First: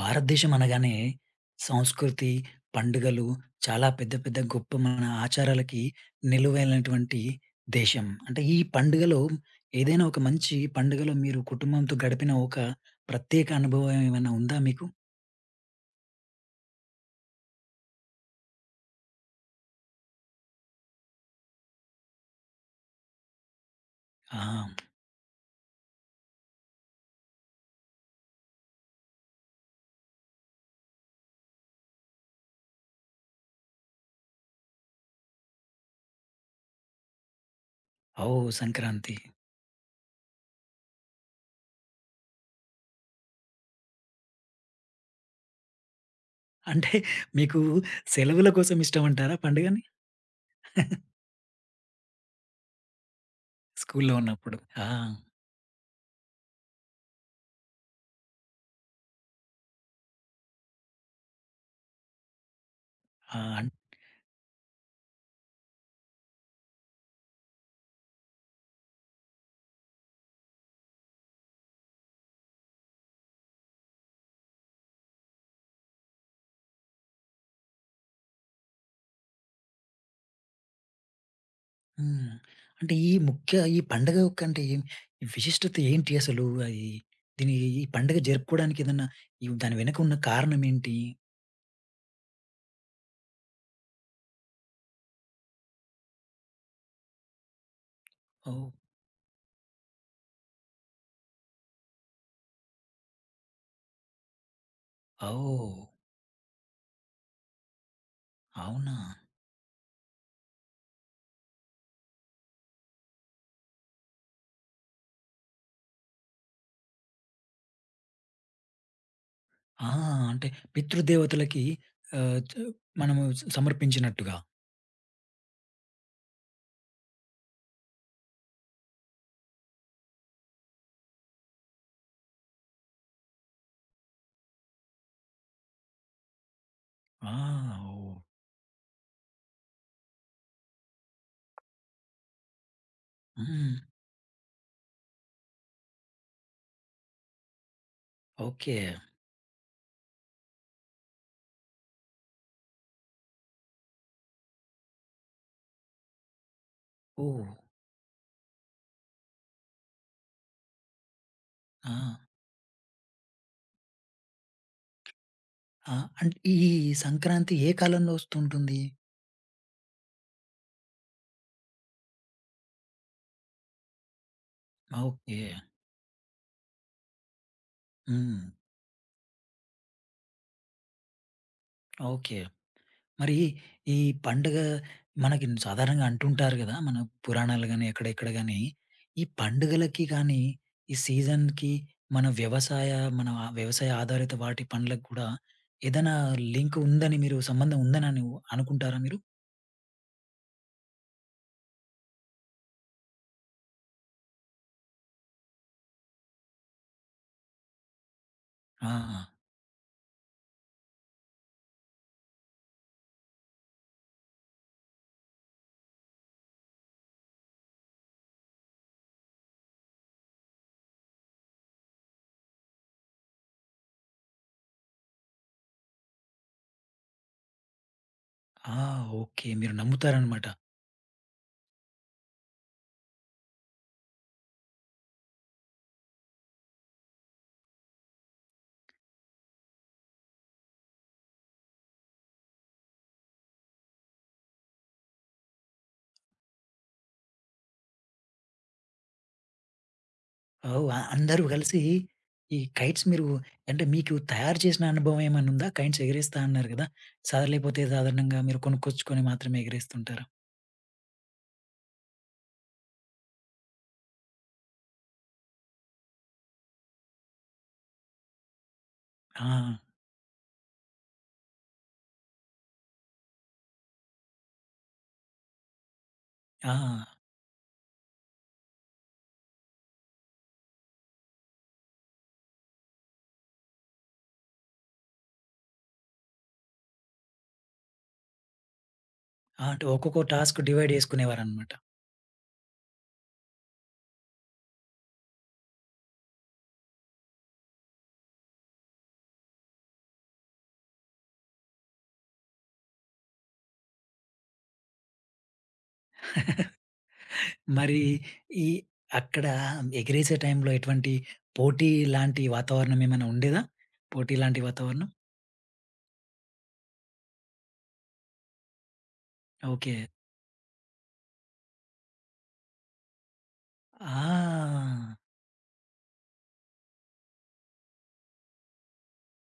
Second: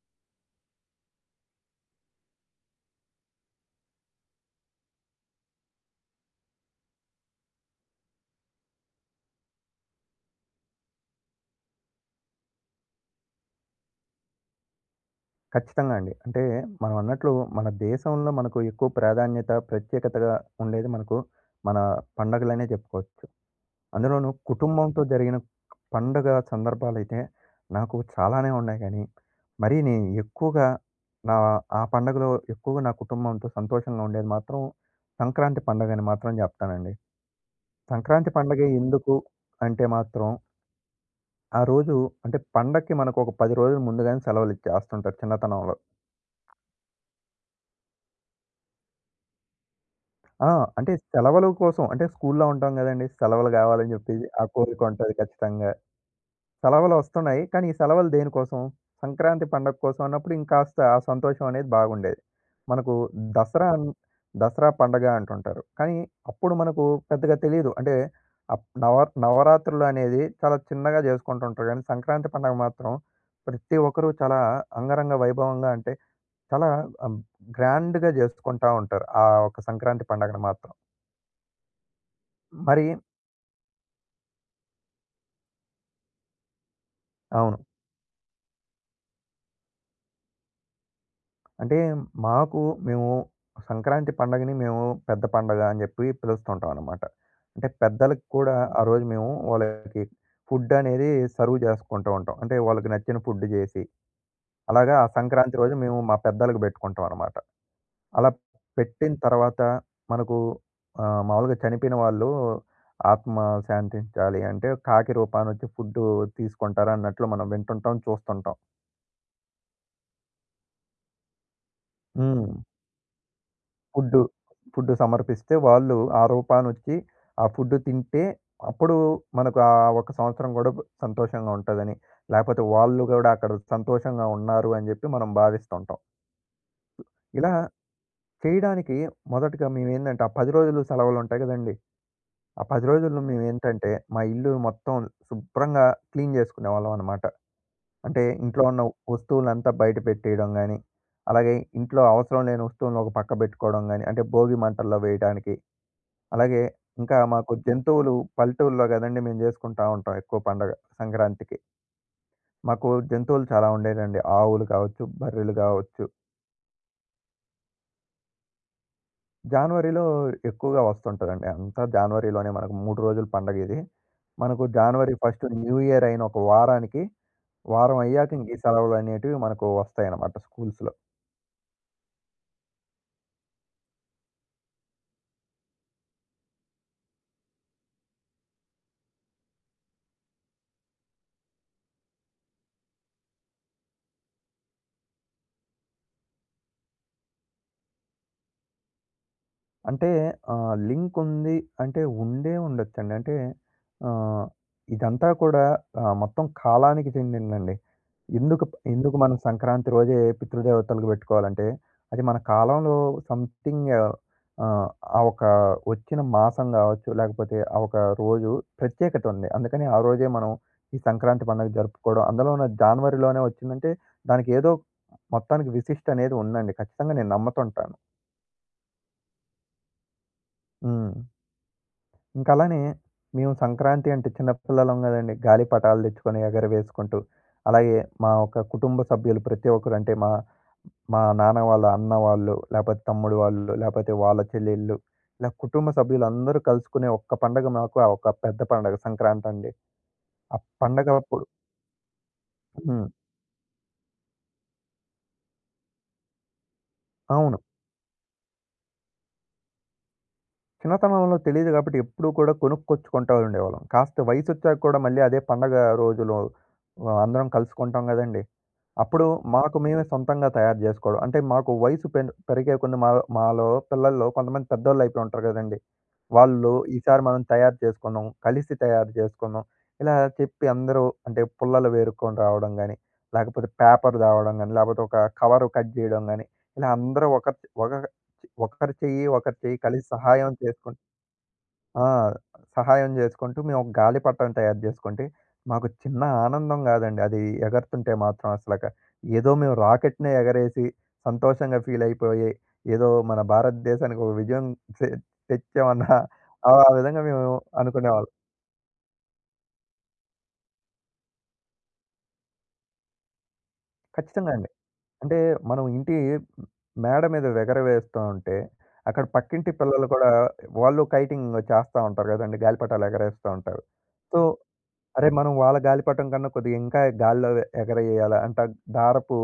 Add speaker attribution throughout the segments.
Speaker 1: భారతదేశం అనగానే సంస్కృతి, పండుగలు చాలా పెద్ద పెద్ద గొప్ప మన ఆచారాలకి నిలువైనటువంటి దేశం. అంటే ఈ పండుగలో ఏదైనా ఒక మంచి పండుగలో మీరు కుటుంబంతో గడిపిన ఒక ప్రత్యేక అనుభవం ఏమైనా ఉందా మీకు?
Speaker 2: ఖచ్చితంగా అండి. అంటే మనం అన్నట్లు మన దేశంలో మనకు ఎక్కువ ప్రాధాన్యత, ప్రత్యేకతగా ఉండేది మనకు మన పండగలనే చెప్పుకోవచ్చు. అందులోనూ
Speaker 1: ఆ!
Speaker 2: కుటుంబంతో జరిగిన పండగ సందర్భాలైతే నాకు చాలానే ఉన్నాయి గానీ, మరీ నేను ఎక్కువగా నా ఆ పండగలో ఎక్కువగా నా కుటుంబంతో సంతోషంగా ఉండేది మాత్రం సంక్రాంతి పండగని మాత్రం జెప్తానండి. సంక్రాంతి
Speaker 1: ఓహ్!
Speaker 2: పండగే ఎందుకు
Speaker 1: సంక్రాంతి.
Speaker 2: అంటే మాత్రం, ఆ రోజు అంటే పండక్కి మనకు ఒక 10 రోజులు ముందుగానే సెలవులిచ్చేస్తుంటారు చిన్నతనంలో.
Speaker 1: అంటే మీకు సెలవుల కోసం ఇష్టమంటారా పండుగని?
Speaker 2: ఆ! అంటే సెలవుల కోసం అంటే స్కూల్లో ఉంటాం గదండీ. సెలవులు గావాలని
Speaker 1: స్కూల్లో
Speaker 2: జెప్పి ఆ
Speaker 1: ఉన్నప్పుడు.
Speaker 2: కోరిక
Speaker 1: ఆ!
Speaker 2: ఉంటది ఖచ్చితంగా. సెలవులు ఒస్తున్నాయి. కానీ ఈ సెలవులు దేనికోసం? సంక్రాంతి పండగ కోసం అన్నప్పుడు ఇంకాస్త ఆ సంతోషం అనేది బాగుండేది. మనకు
Speaker 1: ఆ!
Speaker 2: దసరా అన్ దసరా పండగ అంటుంటారు. కానీ అప్పుడు మనకు పెద్దగా తెలీదు. అంటే అప్ నవ నవరాత్రులు అనేది చాలా చిన్నగా జేసుకుంటుంటారు గానీ సంక్రాంతి పండగ మాత్రం ప్రతి ఒక్కరు చాలా అంగరంగ వైభవంగా అంటే చాలా ఆహ్, గ్రాండ్‌గా జేసుకుంటా ఉంటారు. ఆ ఒక్క సంక్రాంతి పండగను మాత్రం.
Speaker 1: హ్మ్.
Speaker 2: మరి
Speaker 1: అంటే ఈ ముఖ్య ఈ పండగ యొక్క అంటే ఏం ఈ విశిష్టత ఏంటి అసలు? అది దీని
Speaker 2: అవును.
Speaker 1: ఈ పండగ జరుపుకోవడానికి ఏదన్నా ఈ దాని వెనక ఉన్న కారణం ఏంటి?
Speaker 2: అంటే మాకు మేము సంక్రాంతి పండగని మేము పెద్ద పండగ అని చెప్పి పిలుస్తుంటాం అనమాట. అంటే పెద్దలకి కూడా
Speaker 1: ఓహ్!
Speaker 2: ఆ రోజు మేము వాళ్ళకి ఫుడ్ అనేది సర్వ్ చేసుకుంటూ ఉంటాం. అంటే వాళ్ళకి నచ్చిన ఫుడ్ చేసి, అలాగా ఆ సంక్రాంతి రోజు
Speaker 1: ఓహ్!
Speaker 2: మేము మా పెద్దలకి పెట్టుకుంటాం అనమాట. అలా
Speaker 1: అవునా?
Speaker 2: పెట్టిన తర్వాత మనకు మామూలుగా చనిపోయిన వాళ్ళు ఆత్మ శాంతించాలి అంటే కాకి రూపానొచ్చి ఫుడ్ తీసుకుంటారు అన్నట్లు మనం వింటుంటాం, చూస్తుంటాం.
Speaker 1: ఆ! అంటే పితృదేవతలకి ఆహ్, చ
Speaker 2: హ్మ్.
Speaker 1: మనము స
Speaker 2: ఫుడ్డు.
Speaker 1: సమర్పించినట్టుగా.
Speaker 2: ఫుడ్ సమర్పిస్తే వాళ్ళు ఆ రూపానొచ్చి, ఆ ఫుడ్ తింటే అప్పుడు మనకు ఆ ఒక సంవత్సరం గూడా సంతోషంగా ఉంటదని, లేపోతే వాళ్ళు గూడా అక్కడ సంతోషంగా ఉన్నారు అని జెప్పి మనం భావిస్తుంటాం.
Speaker 1: ఆ!
Speaker 2: ఇలా
Speaker 1: ఓహ్!
Speaker 2: చేయడానికి మొదటగా మేమేందంటే, ఆ 10 రోజులు సెలవులుంటాయి గదండీ! ఆ 10 రోజుల్లో
Speaker 1: హ్మ్.
Speaker 2: మేమేంటంటే, మా ఇల్లు మొత్తం శుభ్రంగా క్లీన్ జేసుకునేవాళ్ళం అనమాట. అంటే ఇంట్లో
Speaker 1: ఓకే.
Speaker 2: ఉన్న వస్తువులంతా బయట పెట్టేయడం గానీ, అలాగే ఇంట్లో అవసరం లేని వస్తువులను ఒక పక్క బెట్టుకోవడం గానీ, అంటే భోగి మంటల్లో వేయడానికి, అలాగే ఇంకా
Speaker 1: ఓహ్!
Speaker 2: మాకు జంతువులు పల్లెటూరులో కదండీ! మేము జేసుకుంటా ఉంటాం ఎక్కువ పండగ సంక్రాంతికి.
Speaker 1: ఆ!
Speaker 2: మాకు జంతువులు చాలా ఉండేదండి. ఆవులు కావచ్చు, బర్రెలు
Speaker 1: ఆ!
Speaker 2: గావచ్చు.
Speaker 1: అంటే ఈ సంక్రాంతి ఏ కాలంలో వస్తుంటుంది?
Speaker 2: జనవరిలో ఎక్కువగా వస్తుంటదండి. అంతా జనవరిలోనే మనకు 3 రోజుల పండగ ఇది. మనకు జనవరి
Speaker 1: ఓకే.
Speaker 2: ఫస్ట్ న్యూ ఇయర్ అయిన ఒక వారానికి, వారం అయ్యాక
Speaker 1: హ్మ్.
Speaker 2: ఇంక ఈ సెలవులనేటివి మనకు వస్తాయన్నమాట స్కూల్స్‌లో.
Speaker 1: ఓకే. మరి ఈ పండుగ మనకి సాధారణంగా అంటుంటారు గదా! మన పురాణాలు గాని, ఎక్కడెక్కడ గాని, ఈ పండుగలకి గాని, ఈ సీజన్‌కి మన వ్యవసాయ మన ఆ వ్యవసాయ ఆధారిత వాటి పనులకు కూడా ఏదైనా లింక్ ఉందని మీరు సంబంధం ఉందని అని అనుకుంటారా మీరు?
Speaker 2: అంటే లింక్ ఉంది, అంటే ఉండే ఉండొచ్చండి. అంటే ఆహ్, ఇదంతా కూడా మొత్తం కాలానికి చెందిందండి.
Speaker 1: ఆ!
Speaker 2: ఎందుకు మనం సంక్రాంతి రోజే పితృదేవతలకు పెట్టుకోవాలంటే, అది మన కాలంలో సంథింగ్, ఆ ఒక వచ్చిన మాసం గావచ్చు, లేకపోతే ఆ ఒక రోజు ప్రత్యేకత ఉంది. అందుకని ఆ రోజే మనం ఈ సంక్రాంతి పండుగ జరుపుకోవడం. అందులోన జానవరిలోనే వచ్చిందంటే దానికి ఏదో మొత్తానికి విశిష్ట అనేది ఉందండి. ఖచ్చితంగా నేను నమ్ముతుంటాను.
Speaker 1: ఆ! ఓకే. మీరు నమ్ముతారనమాట.
Speaker 2: హ్మ్. ఇంకలానే మేము సంక్రాంతి అంటే చిన్నపిల్లలం గదండీ! గాలిపటాలు దెచ్చుకొని ఎగరవేసుకుంటూ, అలాగే మా ఒక కుటుంబ సభ్యులు ప్రతి ఒక్కరు అంటే మా మా నాన్న వాళ్ళ అన్న వాళ్ళు, లేపోతే తమ్ముడు వాళ్ళు, లేపోతే వాళ్ళ చెల్లెళ్ళు, ఇలా కుటుంబ సభ్యులందరూ కలుసుకునే ఒక్క పండగ మాకు ఆ ఒక పెద్ద పండగ సంక్రాంతండి. ఆ
Speaker 1: ఓహ్! అందరూ
Speaker 2: పండగప్పుడు
Speaker 1: కలిసి ఈ కైట్స్
Speaker 2: హ్మ్.
Speaker 1: మీరు అంటే మీకు తయారు చేసిన అనుభవం ఏమైనా ఉందా? కైట్స్ ఎగరేస్తా అన్నారు గదా! సా
Speaker 2: అవును.
Speaker 1: లేకపోతే సాధారణంగా మీరు కొనుక్కొచ్చుకొని మాత్రమే ఎగరేస్తుంటారా?
Speaker 2: చిన్నతనంలో తెలీదు గాబట్టి ఎప్పుడూ కూడా కొనుక్కొచ్చుకుంటా ఉండేవాళ్ళం. కాస్త వయసొచ్చాక కూడా మళ్ళీ అదే పండగ రోజులు అందరం కలుసుకుంటాం గదండీ! అప్పుడు
Speaker 1: ఆ!
Speaker 2: మాకు మేమే సొంతంగా తయారు జేసుకోవడం. అంటే మాకు వయసు పెరిగే కొన్ని మా మాలో పిల్లల్లో కొంతమంది పెద్దోళ్ళు అయిపోయి ఉంటారు గదండీ! వాళ్ళు
Speaker 1: ఆ!
Speaker 2: ఈసారి మనం తయారు చేసుకుందాం, కలిసి తయారు చేసుకుందాం ఇలా చెప్పి అందరూ, అంటే పుల్లలు వేరుకొని రావడం గాని, లేకపోతే పేపర్ తేవడం గాని, లేకపోతే ఒక కవర్ కట్ జేయడం గాని, ఇలా అందరూ ఒక ఒకరి చెయ్యి, ఒకరి
Speaker 1: ఆ!
Speaker 2: చెయ్యి
Speaker 1: అంటే
Speaker 2: కలిసి
Speaker 1: ఒక్కొక్క
Speaker 2: సహాయం
Speaker 1: టాస్క్ డివైడ్
Speaker 2: చేసుకుంటే
Speaker 1: చేసుకునేవారనమాట.
Speaker 2: ఆ! సహాయం జేసుకుంటూ మేము ఒక గాలిపటం తయారు జేసుకుంటే, మాకు చిన్న ఆనందం గాదండి. అది ఎగరుతుంటే మాత్రం అసలక. ఏదో మేము రాకెట్‌నే ఎగరేసి సంతోషంగా ఫీల్ అయిపోయి, ఏదో మన భారతదేశానికి ఒక విజయం తె తెచ్చామన్న ఆ విధంగా మేము
Speaker 1: మరి
Speaker 2: అనుకునేవాళ్ళం.
Speaker 1: ఈ అక్కడ ఎగిరేసే టైంలో ఎటువంటి పోటీ లాంటి వాతావరణం ఏమైనా ఉండేదా? పోటీ
Speaker 2: ఖచ్చితంగా
Speaker 1: లాంటి
Speaker 2: అండి.
Speaker 1: వాతావరణం?
Speaker 2: అంటే మనం ఇంటి మేడ మీద ఎగరవేస్తూ ఉంటే, అక్కడ పక్కింటి
Speaker 1: ఓకే.
Speaker 2: పిల్లలు కూడా వాళ్ళు కైటింగ్ చేస్తా ఉంటారు గదండీ! గాలిపటాలు ఎగరేస్తూ ఉంటారు. సో
Speaker 1: ఆ!
Speaker 2: అరే! మనం వాళ్ళ గాలిపటం కన్నా కొద్దిగా ఇంకా గాల్లో ఎగరేయాల అంటే దారపు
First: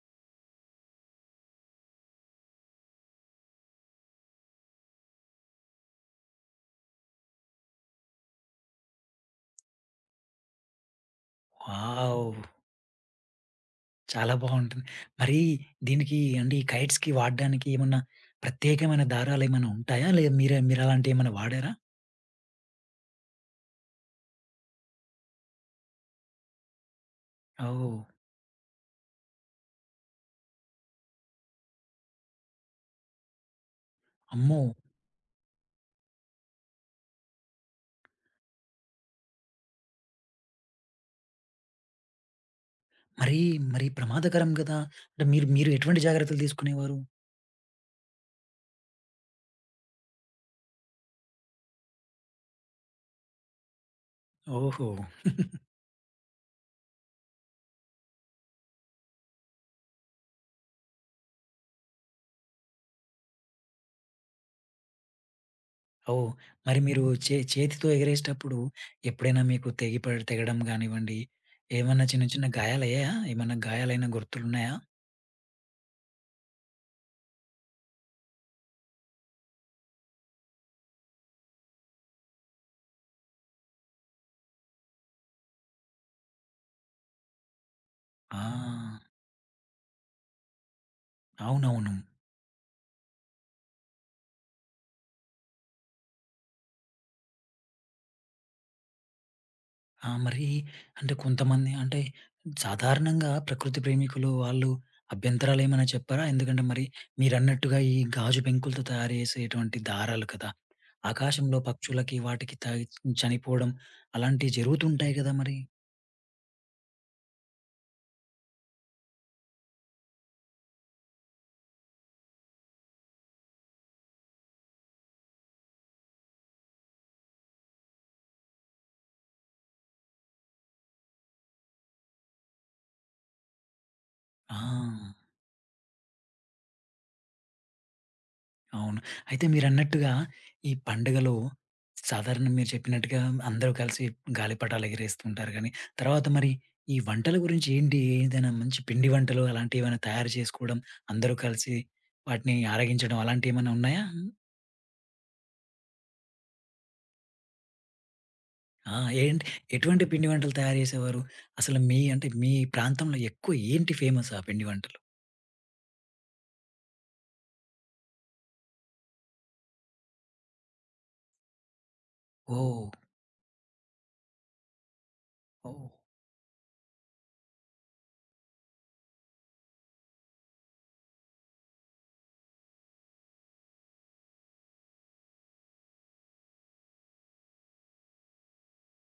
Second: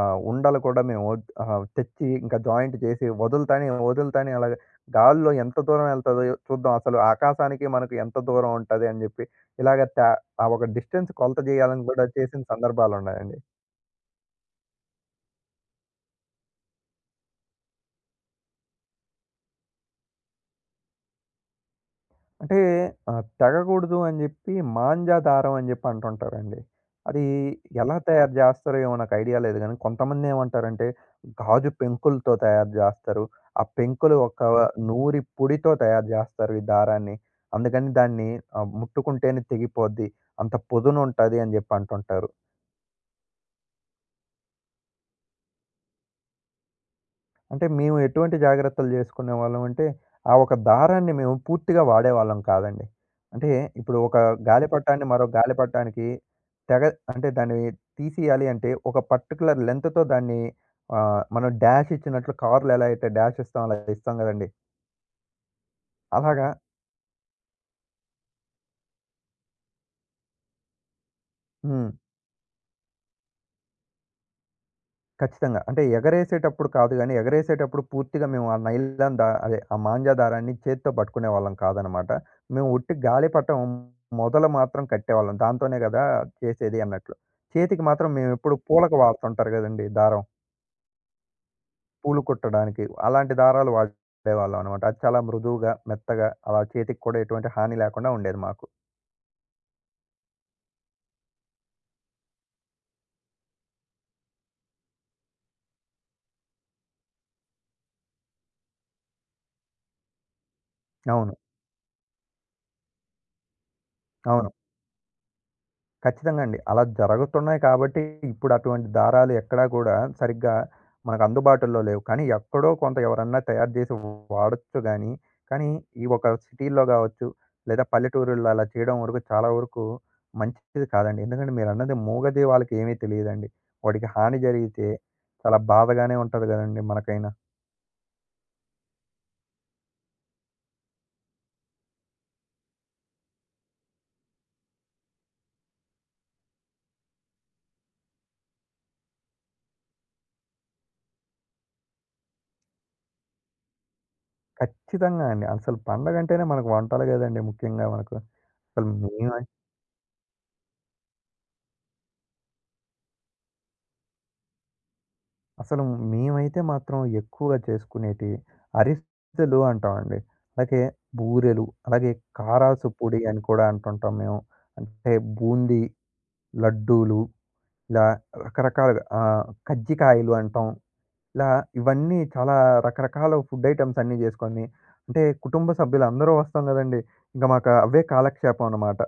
Speaker 2: ఉండలు కూడా మేము తెచ్చి ఇంకా జాయింట్ చేసి వదులుతానే అలాగ గాల్లో ఎంత దూరం ఎళ్తదో చూద్దాం. అసలు ఆకాశానికి మనకు ఎంత దూరం ఉంటది అని జెప్పి ఇలాగ త ఆ ఒక డిస్టెన్స్ కొలత జేయాలని గూడా
Speaker 1: వావ్!
Speaker 2: చేసిన సందర్భాలున్నాయండి.
Speaker 1: చాలా బావుంటుంది. మరి దీనికి అంటే ఈ కైట్స్‌కి వాడడానికి ఏమన్నా ప్రత్యేకమైన దారాలు ఏమైనా ఉంటాయా? లేదా మీరు అలాంటివి ఏమైనా వాడారా?
Speaker 2: అంటే తెగకూడదు అని జెప్పి మాంజా దారం అని జెప్పి అంటుంటారండి. అది
Speaker 1: ఓహ్!
Speaker 2: ఎలా తయారు జేస్తారో ఏమో నాకు ఐడియా లేదు గానీ, కొంతమందేమంటారంటే గాజు పెంకులతో తయారు జేస్తారు. ఆ పెంకులు ఒక
Speaker 1: అమ్మో!
Speaker 2: నూరి పొడితో తయారు జేస్తారు ఈ దారాన్ని. అందుకని దాన్ని ముట్టుకుంటేనే తెగిపోద్ది. అంత పదునుంటది అని జెప్పి అంటుంటారు.
Speaker 1: మరి మరి ప్రమాదకరం గదా! అంటే మీరు మీరు ఎటువంటి జాగ్రత్తలు తీసుకునేవారు?
Speaker 2: అంటే మేము ఎటువంటి జాగ్రత్తలు జేసుకునేవాళ్ళం అంటే, ఆ ఒక దారాన్ని మేము పూర్తిగా వాడేవాళ్ళం కాదండి. అంటే ఇప్పుడు ఒక
Speaker 1: ఓహో!
Speaker 2: గాలిపటాన్ని మరో గాలిపటానికి తెగ అంటే దాన్ని తీసియాలి అంటే ఒక పర్టిక్యులర్ లెంగ్త్‌తో దాన్ని, మనం డాష్ ఇచ్చినట్లు కార్‌లో ఎలా అయితే డాష్ ఇస్తాం అలా ఇస్తాం గదండీ.
Speaker 1: ఓహ్!
Speaker 2: అలాగా
Speaker 1: మరి మీరు చేతితో ఎగరేసేటప్పుడు ఎప్పుడైనా మీకు తెగడం గానివ్వండి,
Speaker 2: హ్మ్.
Speaker 1: ఏమన్నా చిన్న చిన్న గాయాలయ్యాయా? ఏమన్నా గాయాలైన గుర్తులున్నాయా?
Speaker 2: ఖచ్చితంగా. అంటే ఎగరేసేటప్పుడు కాదు గానీ, ఎగరేసేటప్పుడు పూర్తిగా మేము ఆ నైలాన్ దా అదే ఆ మాంజా దారాన్ని చేత్తో పట్టుకునేవాళ్ళం కాదనమాట. మేము ఉట్టి గాలిపటం మొదల మాత్రం కట్టేవాళ్ళం. దాంతోనే గదా చేసేది అన్నట్లు. చేతికి మాత్రం
Speaker 1: ఆ!
Speaker 2: మేమెప్పుడు పూలకు వాడుతుంటారు గదండీ దారం.
Speaker 1: అవునవును.
Speaker 2: పూలు కుట్టడానికి. అలాంటి దారాలు వాడేవాళ్ళం అనమాట. అది చాలా మృదువుగా, మెత్తగా అలా చేతికి కూడా ఎటువంటి హాని లేకుండా ఉండేది మాకు.
Speaker 1: ఆ! మరి అంటే కొంతమంది అంటే సాధారణంగా ప్రకృతి ప్రేమికులు వాళ్ళు అభ్యంతరాలేమైనా చెప్పారా? ఎందుకంటే మరి మీరన్నట్టుగా ఈ గాజు పెంకులతో తయారు చేసేటువంటి దారాలు కదా!
Speaker 2: అవును.
Speaker 1: ఆకాశంలో పక్షులకి వాటికి తాగి చనిపోవడం
Speaker 2: అవును.
Speaker 1: అలాంటివి జరుగుతుంటాయి కదా మరి.
Speaker 2: ఖచ్చితంగా అండి. అలా జరుగుతున్నాయి కాబట్టి ఇప్పుడు అటువంటి దారాలు ఎక్కడా కూడా సరిగ్గా మనకు అందుబాటులో లేవు. కానీ ఎక్కడో కొంత ఎవరన్నా తయారు చేసి వాడొచ్చు గానీ, కానీ ఈ ఒక సిటీల్లో గావచ్చు, లేదా పల్లెటూరుల్లో అలా చేయడం వరకు చాలా వరకు మంచిది కాదండి. ఎందుకంటే మీరన్నది మూగజీవాలకి ఏమీ తెలియదండి. వాటికి హాని
Speaker 1: ఆ!
Speaker 2: జరిగితే చాలా బాధగానే ఉంటది గదండీ మనకైనా.
Speaker 1: అవును. అయితే మీరన్నట్టుగా ఈ పండుగలో సాధారణ మీరు చెప్పినట్టుగా అందరూ కలిసి గాలిపటాలు ఎగరేస్తుంటారు గానీ, తర్వాత మరి ఈ వంటల గురించి ఏంటి? ఏదైనా మంచి పిండి వంటలు అలాంటివేమైనా తయారు చేసుకోవడం, అందరూ కలిసి వాటిని ఆరగించడం అలాంటియేమైనా ఉన్నాయా?
Speaker 2: ఖచ్చితంగా అండి. అసలు పండగంటేనే మనకు వంటలు గదండీ ముఖ్యంగా మనకు. అసలు
Speaker 1: ఆ!
Speaker 2: మేమ
Speaker 1: ఏంటి ఎటువంటి పిండి వంటలు తయారు చేసేవారు? అసలు మీ అంటే మీ ప్రాంతంలో ఎక్కువ ఏంటి ఫేమస్ ఆ పిండి వంటలు?
Speaker 2: అసలు మేమైతే మాత్రం ఎక్కువగా చేసుకునేటివి అరిసెలు అంటామండి. అలాగే బూరెలు, అలాగే
Speaker 1: ఓహ్!
Speaker 2: కారాసు పొడి అని కూడా అంటుంటాం మేము. అంటే బూందీ
Speaker 1: ఓహ్!
Speaker 2: లడ్డూలు, ఇలా రకరకాలుగా కజ్జికాయలు అంటాం. ఇలా ఇవన్నీ చాలా రకరకాల ఫుడ్ ఐటెమ్స్ అన్నీ చేసుకొని, అంటే కుటుంబ సభ్యులందరూ వస్తాం కదండీ! ఇంక మాకు అవే కాలక్షేపం అన్నమాట.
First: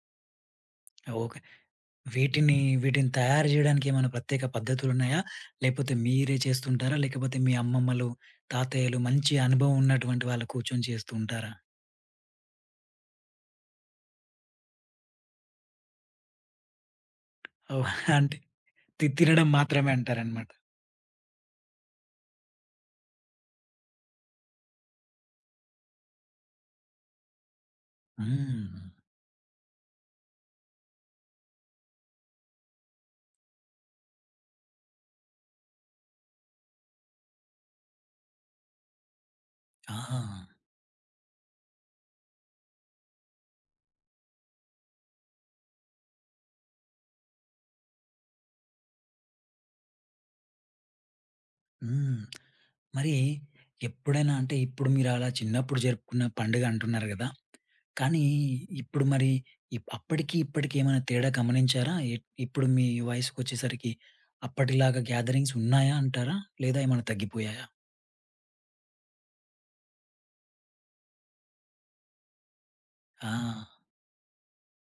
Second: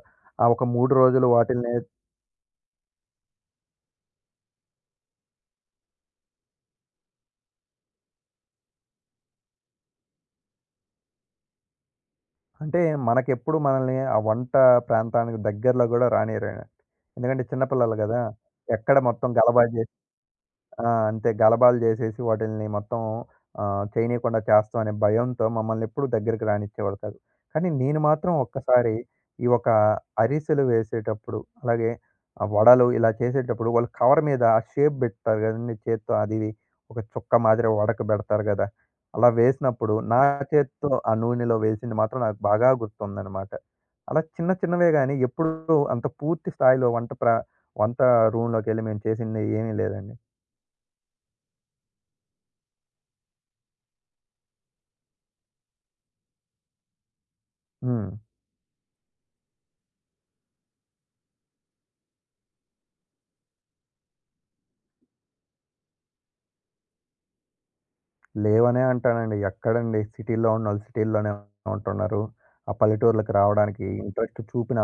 Speaker 2: ఆ ఒక 3 రోజులు
Speaker 1: ఓకే.
Speaker 2: వాటిల్నే.
Speaker 1: వీటిని, వీటిని తయారు జేయడానికి ఏమైనా ప్రత్యేక పద్ధతులున్నాయా? లేకపోతే మీరే చేస్తుంటారా? లేకపోతే మీ అమ్మమ్మలు, తాతయ్యలు మంచి అనుభవం ఉన్నటువంటి వాళ్ళు కూర్చొని చేస్తూ ఉంటారా?
Speaker 2: అంటే మనకెప్పుడు మనల్ని ఆ వంట ప్రాంతానికి దగ్గరలో గూడా రానీయరండి. ఎందుకంటే చిన్న
Speaker 1: ఓహ్!
Speaker 2: పిల్లలు గదా!
Speaker 1: అంటే
Speaker 2: ఎక్కడ మొత్తం
Speaker 1: తినడం
Speaker 2: గలబా
Speaker 1: మాత్రమే అంటారనమాట.
Speaker 2: ఆ! అంతే గలబాలు జేసేసి వాటిల్ని మొత్తం చేయనీయకుండా చేస్తాం అనే భయంతో మమ్మల్ని ఎప్పుడు దగ్గరికి రానిచ్చేవాళ్ళు కాదు. కానీ నేను మాత్రం
Speaker 1: హ్మ్.
Speaker 2: ఒక్కసారి ఈ ఒక అరిసెలు వేసేటప్పుడు, అలాగే వడలు ఇలా చేసేటప్పుడు వాళ్ళు కవర్ మీద ఆ షేప్ బెడతారు గదండీ చేత్తో అది ఇవి ఒక చుక్క మాదిరి వడక బెడతారు గదా! అలా వేసినప్పుడు
Speaker 1: ఆహా!
Speaker 2: నా చేత్తో ఆ నూనెలో వేసింది మాత్రం నాకు బాగా గుర్తుందనమాట. అలా చిన్న చిన్నవే గానీ ఎప్పుడూ అంత పూర్తి స్థాయిలో వంట రూమ్‌లోకెళ్ళి మేము చేసింది ఏమీ లేదండి.
Speaker 1: హ్మ్. మరి ఎప్పుడైనా అంటే ఇప్పుడు మీరు అలా చిన్నప్పుడు జరుపుకున్న పండుగ అంటున్నారు గదా!
Speaker 2: హ్మ్.
Speaker 1: కానీ ఇప్పుడు మరి అప్పటికి, ఇప్పటికి ఏమైనా తేడా గమనించారా? ఇప్పుడు మీ వయసుకొచ్చేసరికి అప్పటిలాగా గ్యాదరింగ్స్ ఉన్నాయా అంటారా? లేదా ఏమైనా తగ్గిపోయాయా?
Speaker 2: లేవనే అంటానండి. ఎక్కడండి సిటీలో ఉన్నోళ్ళు సిటీల్లోనే ఉంటున్నారు. ఆ
Speaker 1: ఆ!
Speaker 2: పల్లెటూర్లకి రావడానికి ఇంట్రెస్ట్ చూపిన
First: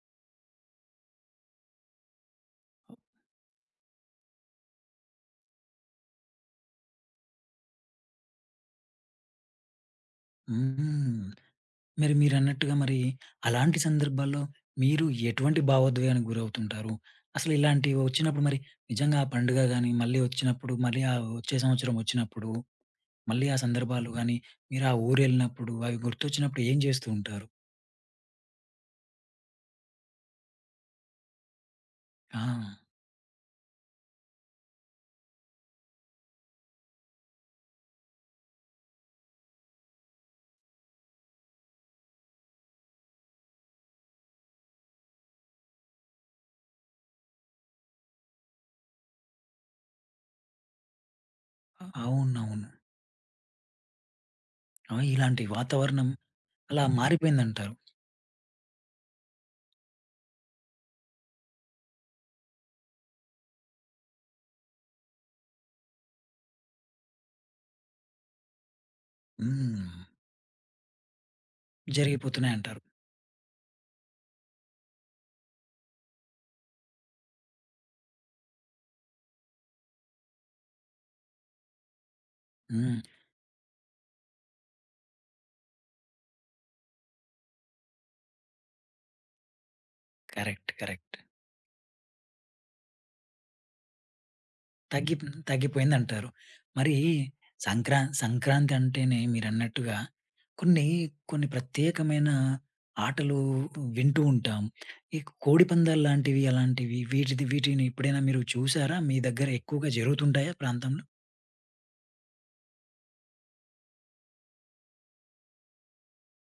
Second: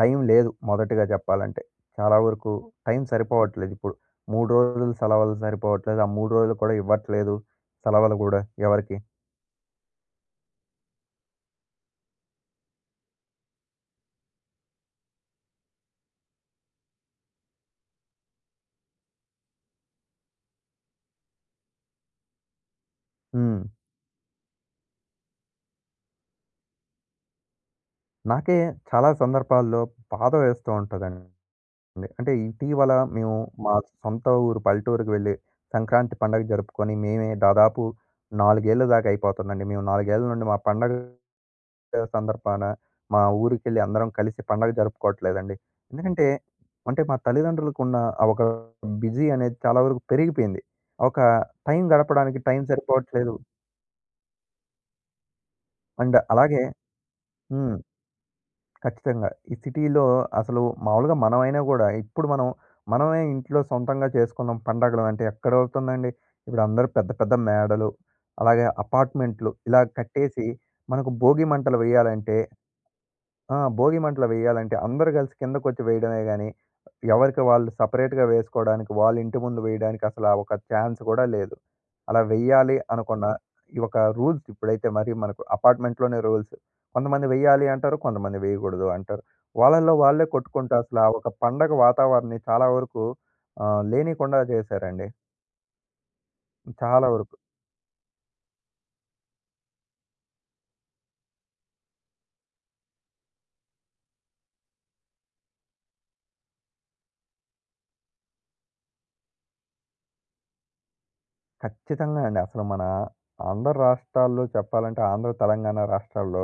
Speaker 2: టైం లేదు మొదటగా చెప్పాలంటే. చాలా వరకు టైం సరిపోవట్లేదు ఇప్పుడు. 3 రోజులు సెలవులు సరిపోవట్లేదు. ఆ 3 రోజులు కూడా ఇవ్వట్లేదు. సెలవులు గూడా ఎవరికీ.
Speaker 1: హ్మ్. మరి మీరన్నట్టుగా మరి అలాంటి సందర్భాల్లో మీరు ఎటువంటి భావోద్వేగానికి గురవుతుంటారు? అసలు ఇలాంటివి వచ్చినప్పుడు మరి నిజంగా ఆ పండుగ గాని, మళ్ళీ వచ్చినప్పుడు మళ్ళీ ఆ వచ్చే సంవత్సరం వచ్చినప్పుడు, మళ్ళీ ఆ
Speaker 2: హ్మ్.
Speaker 1: సందర్భాలు గాని, మీరు ఆ ఊరెళ్ళినప్పుడు అవి గుర్తొచ్చినప్పుడు ఏం చేస్తూ ఉంటారు?
Speaker 2: నాకే చాలా సందర్భాల్లో బాధ వేస్తూ ఉంటదండి. అంటే
Speaker 1: ఆ!
Speaker 2: ఇటీవల మేము మా సొంత ఊరు పల్లెటూరుకి వెళ్ళి సంక్రాంతి పండగ జరుపుకొని మేమే దాదాపు 4 ఏళ్ల దాకా అయిపోతుందండి. మేము 4 ఏళ్ల నుండి మా పండగ సందర్భాన మా ఊరికెళ్ళి అందరం కలిసి పండగ జరుపుకోవట్లేదండి. ఎందుకంటే, అంటే మా తల్లిదండ్రులకున్న ఆ ఒక బిజీ అనేది చాలా వరకు పెరిగిపోయింది. ఒక టైం గడపడానికి టైం
Speaker 1: అవునవును.
Speaker 2: సరిపోవట్లేదు.
Speaker 1: ఆ! ఇలాంటి వాతావరణం
Speaker 2: అండ్ అలాగే
Speaker 1: అలా మారిపోయిందంటారు.
Speaker 2: హ్మ్. ఖచ్చితంగా. ఈ సిటీలో అసలు మామూలుగా మనమైనా గూడా ఇప్పుడు మనం మనమే ఇంట్లో సొంతంగా చేసుకున్నాం పండగలు అంటే ఎక్కడవుతుందండి? ఇప్పుడు అందరూ పెద్ద పెద్ద మేడలు, అలాగే అపార్ట్‌మెంట్లు ఇలా
Speaker 1: హ్మ్.
Speaker 2: కట్టేసి మనకు భోగి మంటలు వేయాలంటే
Speaker 1: జరిగిపోతున్నాయంటారు.
Speaker 2: ఆ! భోగి మంటలు వేయాలంటే అందరూ కలిసి కిందకొచ్చి వేయడమే గాని, ఎవరికి వాళ్ళు సెపరేట్‌గా వేసుకోవడానికి, వాళ్ళ ఇంటి ముందు వేయడానికి అసలా ఒక ఛాన్స్ కూడా లేదు. అలా వెయ్యాలి
Speaker 1: హ్మ్.
Speaker 2: అనుకున్న హ్మ్. ఈ ఒక రూల్స్ ఇప్పుడైతే మరి మనకు అపార్ట్‌మెంట్‌లోనే రూల్స్. కొంతమంది వెయ్యాలి అంటారు. కొంతమంది వేయకూడదు అంటారు. వాళ్ళలో వాళ్ళే
Speaker 1: కరెక్ట్.
Speaker 2: కొట్టుకుంటూ అసలా
Speaker 1: కరెక్ట్.
Speaker 2: ఒక పండగ వాతావరణాన్ని చాలా వరకు లేనీకుండా చేశారండి.
Speaker 1: తగ్గి తగ్గిపోయిందంటారు. మరి
Speaker 2: చాలా వరకు.
Speaker 1: సంక్రాంతి అంటేనే మీరన్నట్టుగా కొన్ని, కొన్ని ప్రత్యేకమైన ఆటలు వింటూ ఉంటాం. ఈ కోడిపందాలు లాంటివి, అలాంటివి వీటిది వీటిని ఎప్పుడైనా మీరు చూసారా? మీ దగ్గర ఎక్కువగా జరుగుతుంటాయా ప్రాంతంలో?
Speaker 2: ఖచ్చితంగా అండి. అసలు మన ఆంధ్ర రాష్ట్రాల్లో చెప్పాలంటే ఆంధ్ర, తెలంగాణ రాష్ట్రాల్లో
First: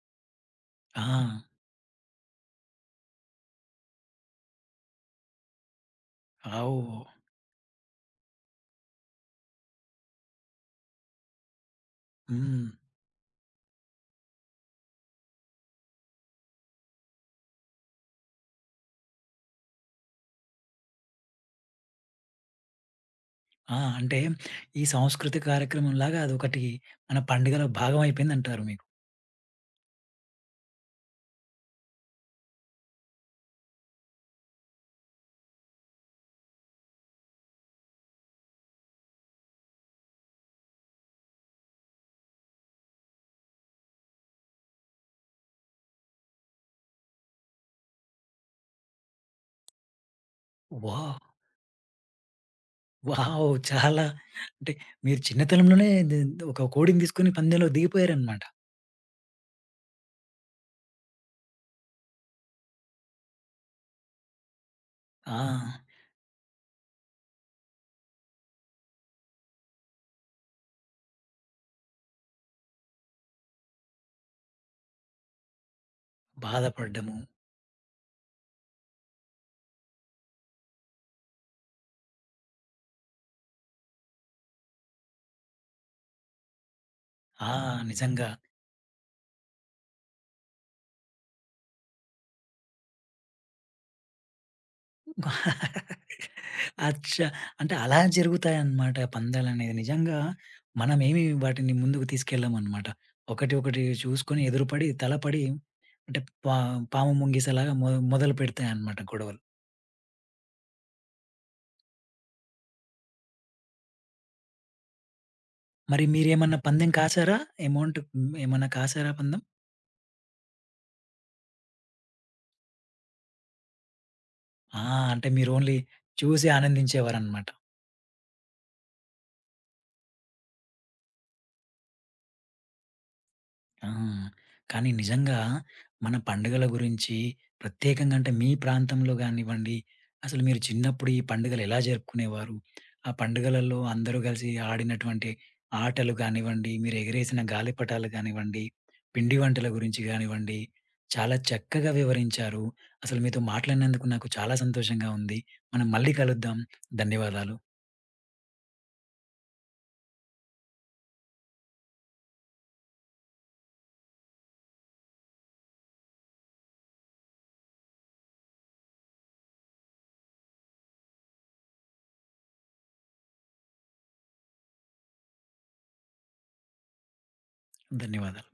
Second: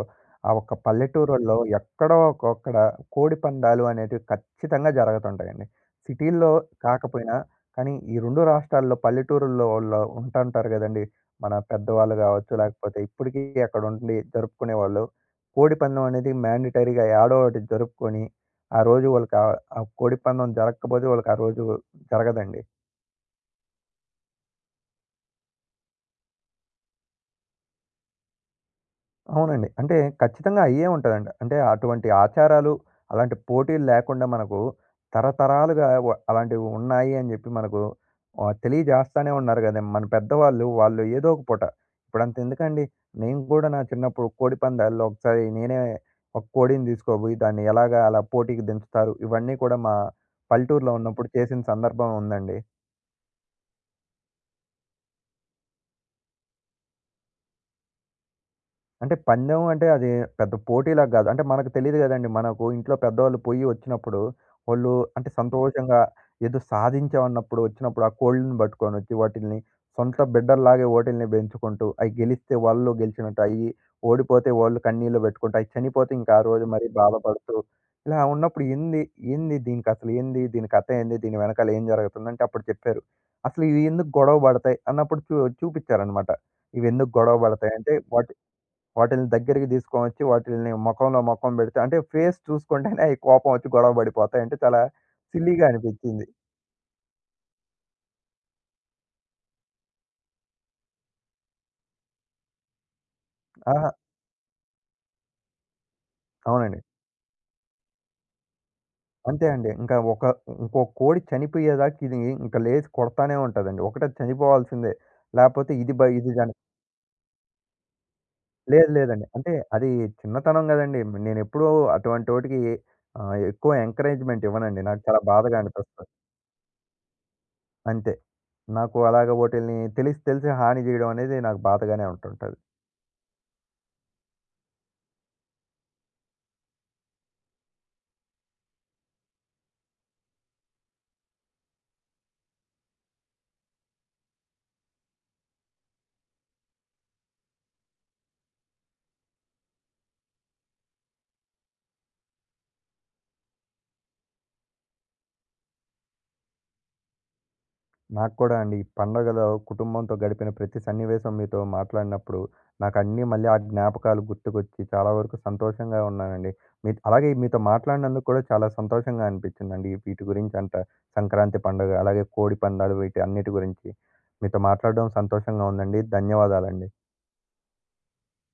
Speaker 2: ఆ ఒక్క
Speaker 1: ఆ!
Speaker 2: పల్లెటూరోల్లో ఎక్కడో ఒక్కొక్కడ కోడి పందాలు అనేటివి ఖచ్చితంగా జరుగుతుంటాయండి. సిటీల్లో
Speaker 1: ఆవ్
Speaker 2: కాకపోయినా కానీ ఈ 2 రాష్ట్రాల్లో పల్లెటూరుల్లో వాళ్ళు ఉంటుంటారు గదండీ. మన పెద్దవాళ్ళు గావచ్చు,
Speaker 1: హ్మ్.
Speaker 2: లేకపోతే ఇప్పటికీ అక్కడ ఉండి జరుపుకునేవాళ్ళు. కోడి పందెం అనేది మ్యాండేటరీగా యాడో ఒకటి జరుపుకొని, ఆ రోజు వాళ్ళకి ఆ ఆ కోడి పందెం జరగకపోతే వాళ్ళకి ఆ రోజు జరగదండి.
Speaker 1: ఆ! అంటే ఈ సాంస్కృతిక కార్యక్రమంలాగా అదొకటి మన పండుగలో భాగం అయిపోయిందంటారు మీకు.
Speaker 2: అవునండి. అంటే ఖచ్చితంగా అయ్యే ఉంటదండి. అంటే అటువంటి ఆచారాలు, అలాంటి పోటీలు లేకుండా మనకు తరతరాలుగా వ అలాంటివి ఉన్నాయి అని జెప్పి మనకు తెలియజేస్తానే ఉన్నారు గదా! మన పెద్దవాళ్ళు, వాళ్ళు ఏదో ఒక పూట ఇప్పుడంతెందుకండి, నేను గూడా నా చిన్నప్పుడు కోడి పందాల్లో ఒకసారి నేనే ఒక కోడిని దీసుకోబోయి దాన్ని ఎలాగా అలా పోటీకి దించుతారు. ఇవన్నీ కూడా మా పల్లెటూరులో
Speaker 1: వావ్!
Speaker 2: ఉన్నప్పుడు చేసిన సందర్భం ఉందండి.
Speaker 1: వావ్! చాలా అంటే మీరు చిన్నతనంలోనే ఒక కోడిని తీసుకొని పందెంలో దిగిపోయారనమాట.
Speaker 2: అంటే పందెం అంటే అది పెద్ద పోటీలాగా గాదు. అంటే మనకు తెలీదు గదండీ. మనకు ఇంట్లో పెద్దవాళ్ళు పొయ్యి వచ్చినప్పుడు, వాళ్ళు అంటే
Speaker 1: ఆ!
Speaker 2: సంతోషంగా ఏదో సాధించామన్నప్పుడు వచ్చినప్పుడు ఆ కోళ్ళని బట్టుకొనొచ్చి వాటిల్ని సొంత బిడ్డల్లాగే ఓటిల్ని బెంచుకుంటూ, అయి గెలిస్తే వాళ్ళు గెలిచినట్టు అయ్యి, ఓడిపోతే వాళ్ళు కన్నీళ్లు బెట్టుకుంటూ, అయి చనిపోతే ఇంకా ఆ రోజు మరీ
Speaker 1: బాధపడ్డము.
Speaker 2: బాధపడుతూ, ఇలా ఉన్నప్పుడు ఏంది, ఏంది దీనికసలు ఏంది? దీని కథ ఏంది? దీని వెనకాల ఏం జరుగుతుందంటే అప్పుడు చెప్పారు. అసలు ఇవి ఎందుకు గొడవ బడతాయి అన్నప్పుడు చూపిచ్చారన్నమాట. ఇవెందుకు గొడవ
Speaker 1: ఆ!
Speaker 2: బడతాయి అంటే
Speaker 1: నిజంగా
Speaker 2: వాటిల్ని దగ్గరికి తీసుకొనొచ్చి వాటిల్ని మొఖంలో మొఖం పెడితే అంటే ఫేస్ చూసుకుంటేనే అయి కోపం వచ్చి గొడవ పడిపోతాయంటే చాలా సిల్లీగా అనిపించింది.
Speaker 1: అచ్చా! అంటే అలా జరుగుతాయన్నమాట పందాలనేవి. నిజంగా మనమేమి వాటిని ముందుకు తీసుకెళ్ళమనమాట. ఒకటి ఒకటి
Speaker 2: ఆహా!
Speaker 1: చూసుకొని ఎదురుపడి, తలపడి అంటే పా
Speaker 2: అవునండి.
Speaker 1: పాము ముంగిసలాగా మొదలు పెడతాయన్నమాట గొడవలు.
Speaker 2: అంతే అండి. ఇంకా ఒక ఇంకో కోడి చనిపోయేదాకా ఇది ఇంకా లేచి కొడతానే ఉంటదండి. ఒకటే చనిపోవాల్సిందే. లేపోతే
Speaker 1: మరి
Speaker 2: ఇది గాని
Speaker 1: మీరేమన్నా పందెం కాసారా? అమౌంట్ ఏమన్నా
Speaker 2: లేదు
Speaker 1: కాసారా
Speaker 2: లేదండి.
Speaker 1: పందెం?
Speaker 2: అంటే అది చిన్నతనం గదండీ! నేనెప్పుడూ అటువంటోటికి ఎక్కువ ఎంకరేజ్‌మెంట్ ఇవ్వనండి.
Speaker 1: ఆ!
Speaker 2: నాకు చాలా
Speaker 1: అంటే మీరు
Speaker 2: బాధగా
Speaker 1: ఓన్లీ
Speaker 2: అనిపిస్తది.
Speaker 1: చూసి ఆనందించేవారన్నమాట.
Speaker 2: అంతే. నాకు అలాగ వోటిల్ని తెలిసి తెలిసి హాని జేయడం అనేది నాకు బాధగానే ఉంటుంటది.
Speaker 1: ఆ! కానీ నిజంగా మన పండుగల గురించి ప్రత్యేకంగా అంటే మీ ప్రాంతంలో గానివ్వండి, అసలు మీరు చిన్నప్పుడు ఈ పండుగలు ఎలా జరుపుకునేవారు? ఆ పండుగలలో అందరూ కలిసి ఆడినటువంటి ఆటలు కానివ్వండి, మీరు ఎగిరేసిన గాలిపటాలు కానివ్వండి, పిండి వంటల గురించి గానివ్వండి, చాలా చక్కగా వివరించారు. అసలు మీతో మాట్లాడినందుకు నాకు చాలా సంతోషంగా ఉంది. మనం మళ్ళీ కలుద్దాం. ధన్యవాదాలు.
Speaker 2: నాకు కూడా అండి. ఈ పండగలో కుటుంబంతో గడిపిన ప్రతి సన్నివేశం మీతో మాట్లాడినప్పుడు, నాకన్నీ మళ్ళీ ఆ జ్ఞాపకాలు గుర్తుకొచ్చి చాలా వరకు సంతోషంగా ఉన్నానండి. మీ అలాగే మీతో మాట్లాడినందుకు కూడా చాలా సంతోషంగా అనిపించిందండి. వీటి గురించి సంక్రాంతి పండుగ, అలాగే కోడి పందాలు వీటి అన్నిటి గురించి. మీతో మాట్లాడడం సంతోషంగా ఉందండి. ధన్యవాదాలండి.
Speaker 1: ధన్యవాదాలు.